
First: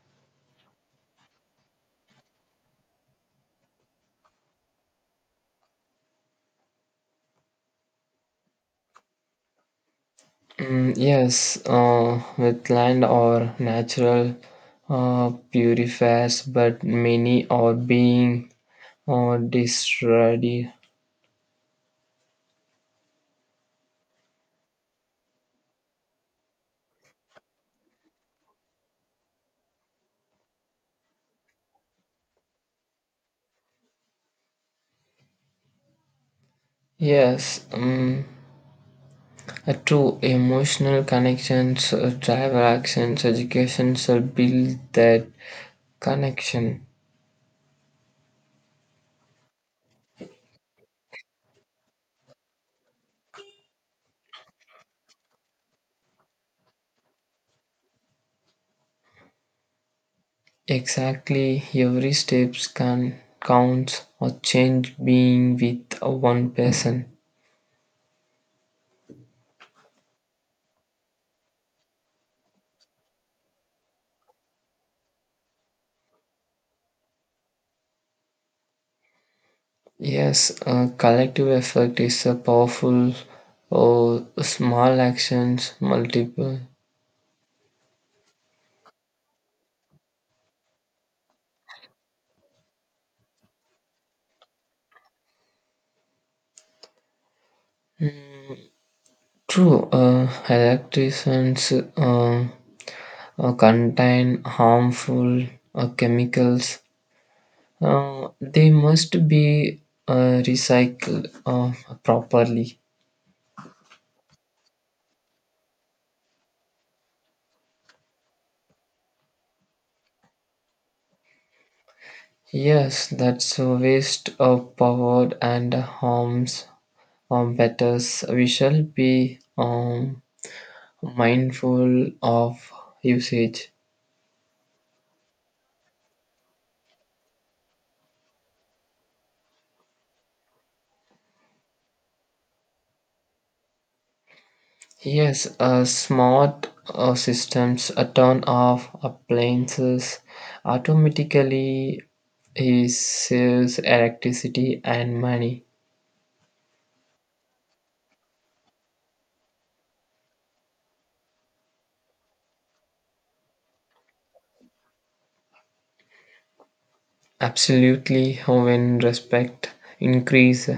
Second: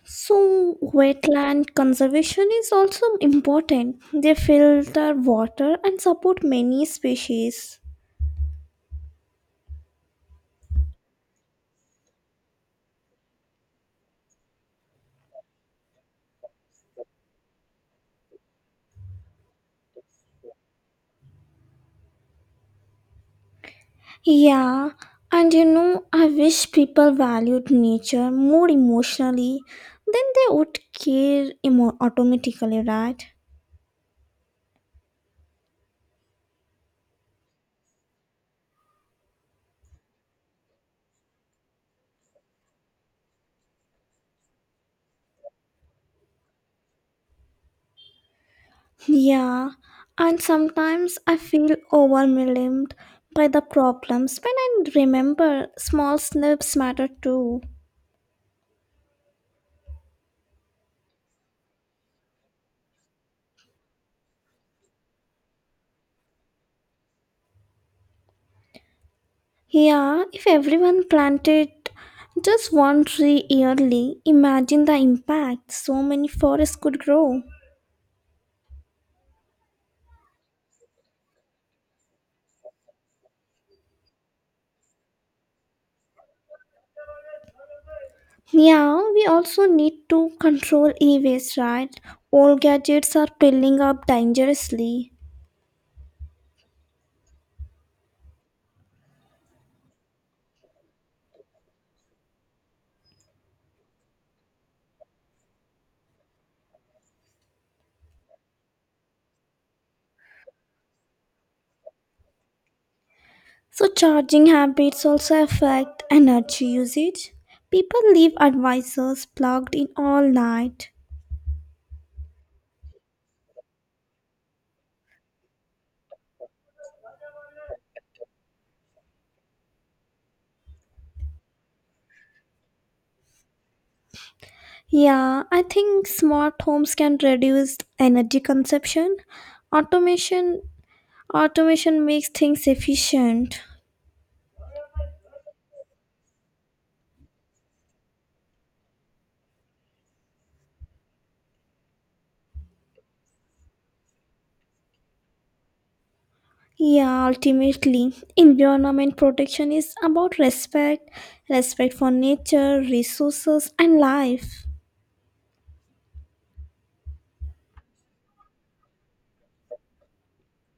So wetland conservation is also important. They filter water and support many species. Mm, yes, with land or natural purifiers, but many are being destroyed. Yeah, and I wish people valued nature more emotionally, then they would care automatically, right? Yes, true emotional connections travel actions, education should build that connection. Yeah, and sometimes I feel overwhelmed by the problems when I remember small snips matter too. Exactly, every steps can count or change being with one person. Yeah, if everyone planted just one tree yearly, imagine the impact so many forests could grow. Yes, a collective effect is a powerful or small actions multiple. Yeah, we also need to control e waste, right? Old gadgets are piling up dangerously. True, electricians uh, contain harmful chemicals. They must be recycled properly. So, charging habits also affect energy usage. People leave advisors plugged in all night. Yes, that's a waste of power and harms betters. We shall be mindful of usage. Yeah, I think smart homes can reduce energy consumption. Automation automation makes things efficient. Yes, smart systems turn off appliances automatically. It saves electricity and money. Yeah, ultimately, environment protection is about respect, respect for nature, resources and life. Absolutely, when respect increase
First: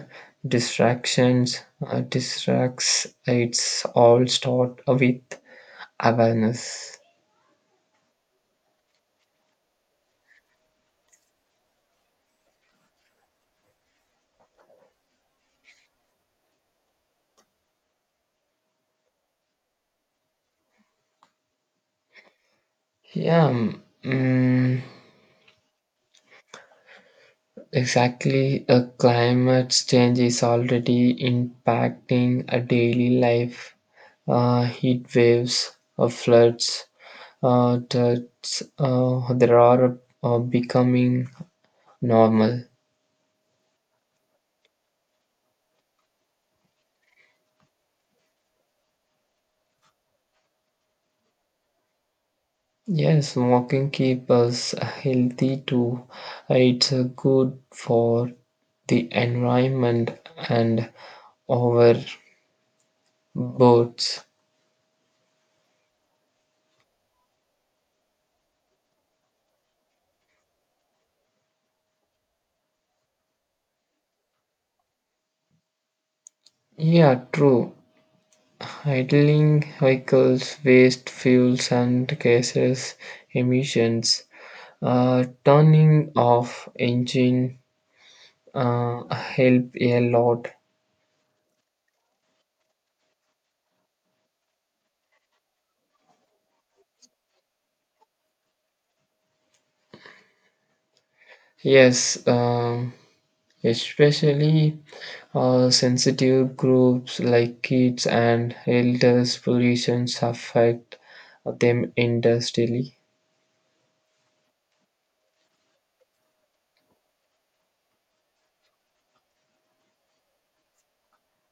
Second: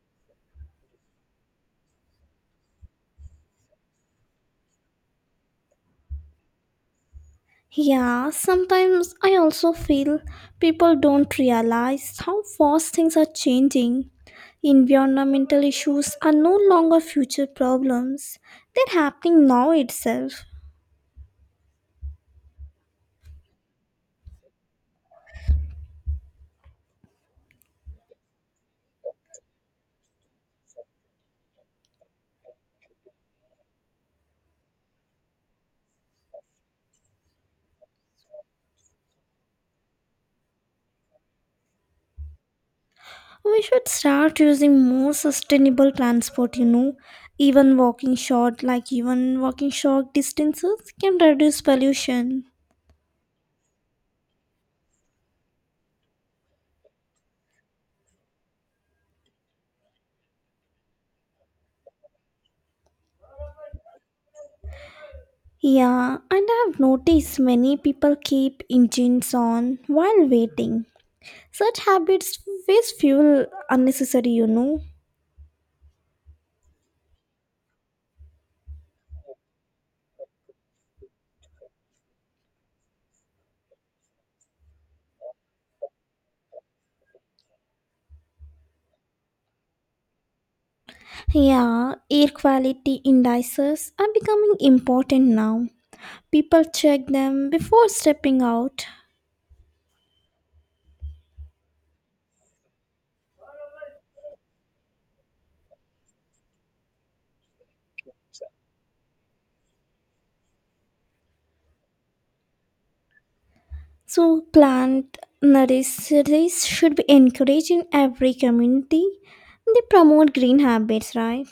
distractions distracts, it's all start with awareness. Yeah, sometimes I also feel people don't realize how fast things are changing. Environmental issues are no longer future problems, they're happening now itself. Yeah, mm, exactly. A climate change is already impacting a daily life. Heat waves, floods, droughts, there are becoming normal. We should start using more sustainable transport. Even walking short distances can reduce pollution. Yes, walking keep us healthy too. It's good for the environment and our boats. Yeah, and I have noticed many people keep engines on while waiting. Such habits waste fuel unnecessary. Yeah, true. Idling vehicles waste fuels and gases emissions. Turning off engine help a lot. Yeah, air quality indices are becoming important now. People check them before stepping out. Yes, especially sensitive groups like kids and elders pollutions affect them industrially. So plant nurseries should be encouraged in every community. They promote green habits, right?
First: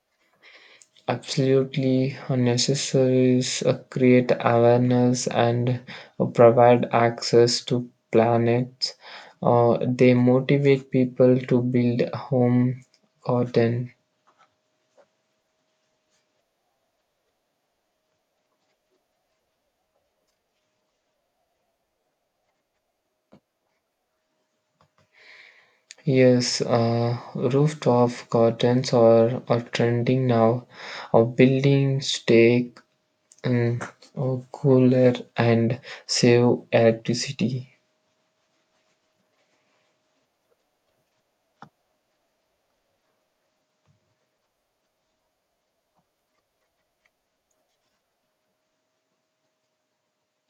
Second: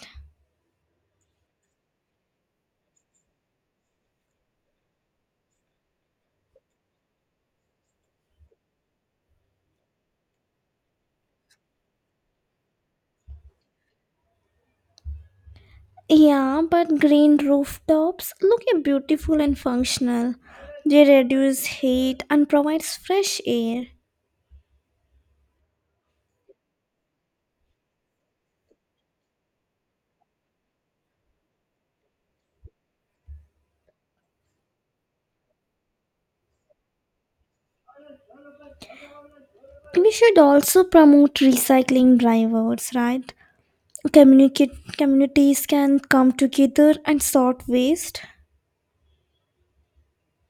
Absolutely unnecessary is create awareness and provide access to planets. They motivate people to build home garden. Yeah, but green rooftops look beautiful and functional. They reduce heat and provides fresh air. Yes, rooftop gardens are trending now or building stake. Mm, oh, cooler and save electricity. We should also promote recycling drivers, right? Communicate communities can come together and sort waste.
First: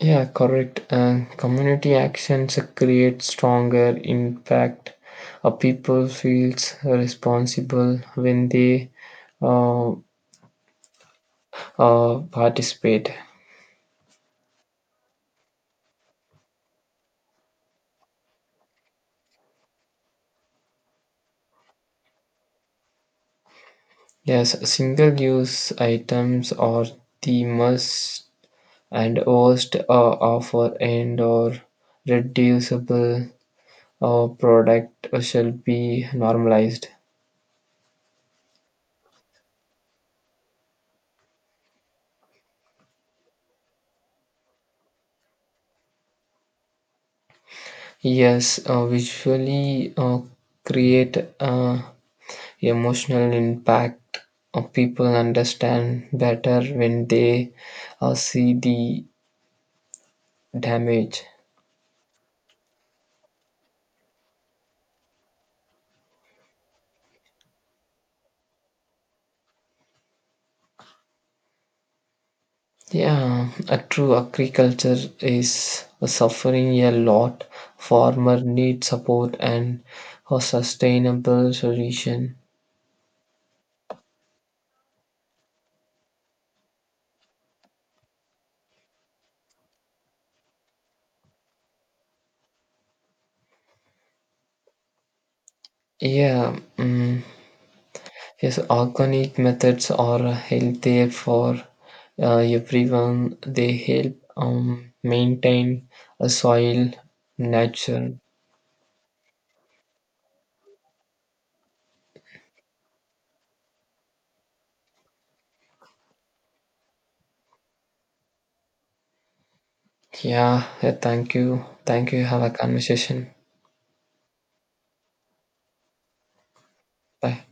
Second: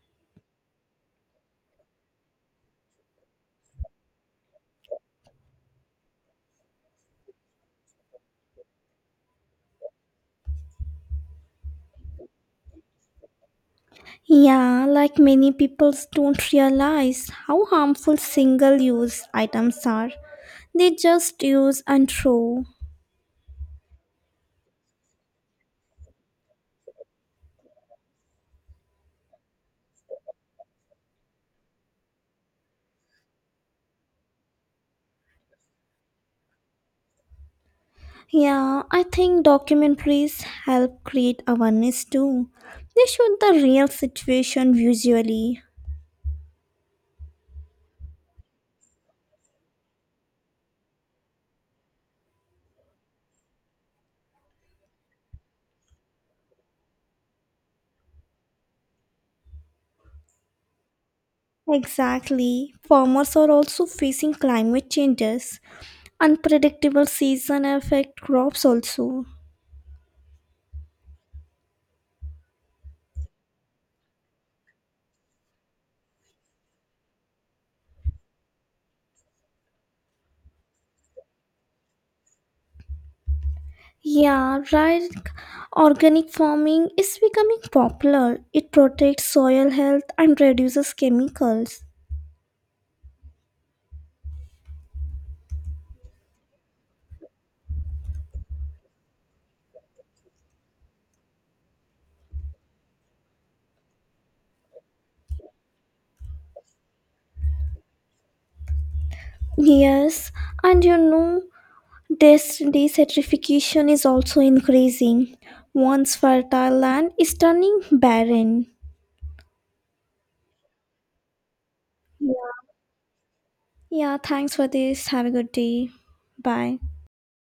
Yeah, correct. Community actions create stronger impact. People feels responsible when they uh, participate. Yeah, like many people don't realize how harmful single-use items are. They just use and throw. Yes, single-use items are the must and worst offer and or reducible product shall be normalized. Yeah, I think documentaries help create awareness too. They show the real situation visually. Yes, visually create emotional impact. People understand better when they see the damage. Exactly. Farmers are also facing climate changes. Unpredictable season affect crops also. Yeah, a true agriculture is suffering a lot. Farmer need support and a sustainable solution. Yeah, right. Organic farming is becoming popular. It protects soil health and reduces chemicals. Yeah. Mm. Yes, organic methods are healthier for everyone. They help maintain a soil nature. Yes, and desertification is also increasing. Once fertile land is turning barren. Yeah, yeah, thank you. Thank you. Have a Yeah, conversation. yeah, thanks for this. Have a good day. Bye. Bye.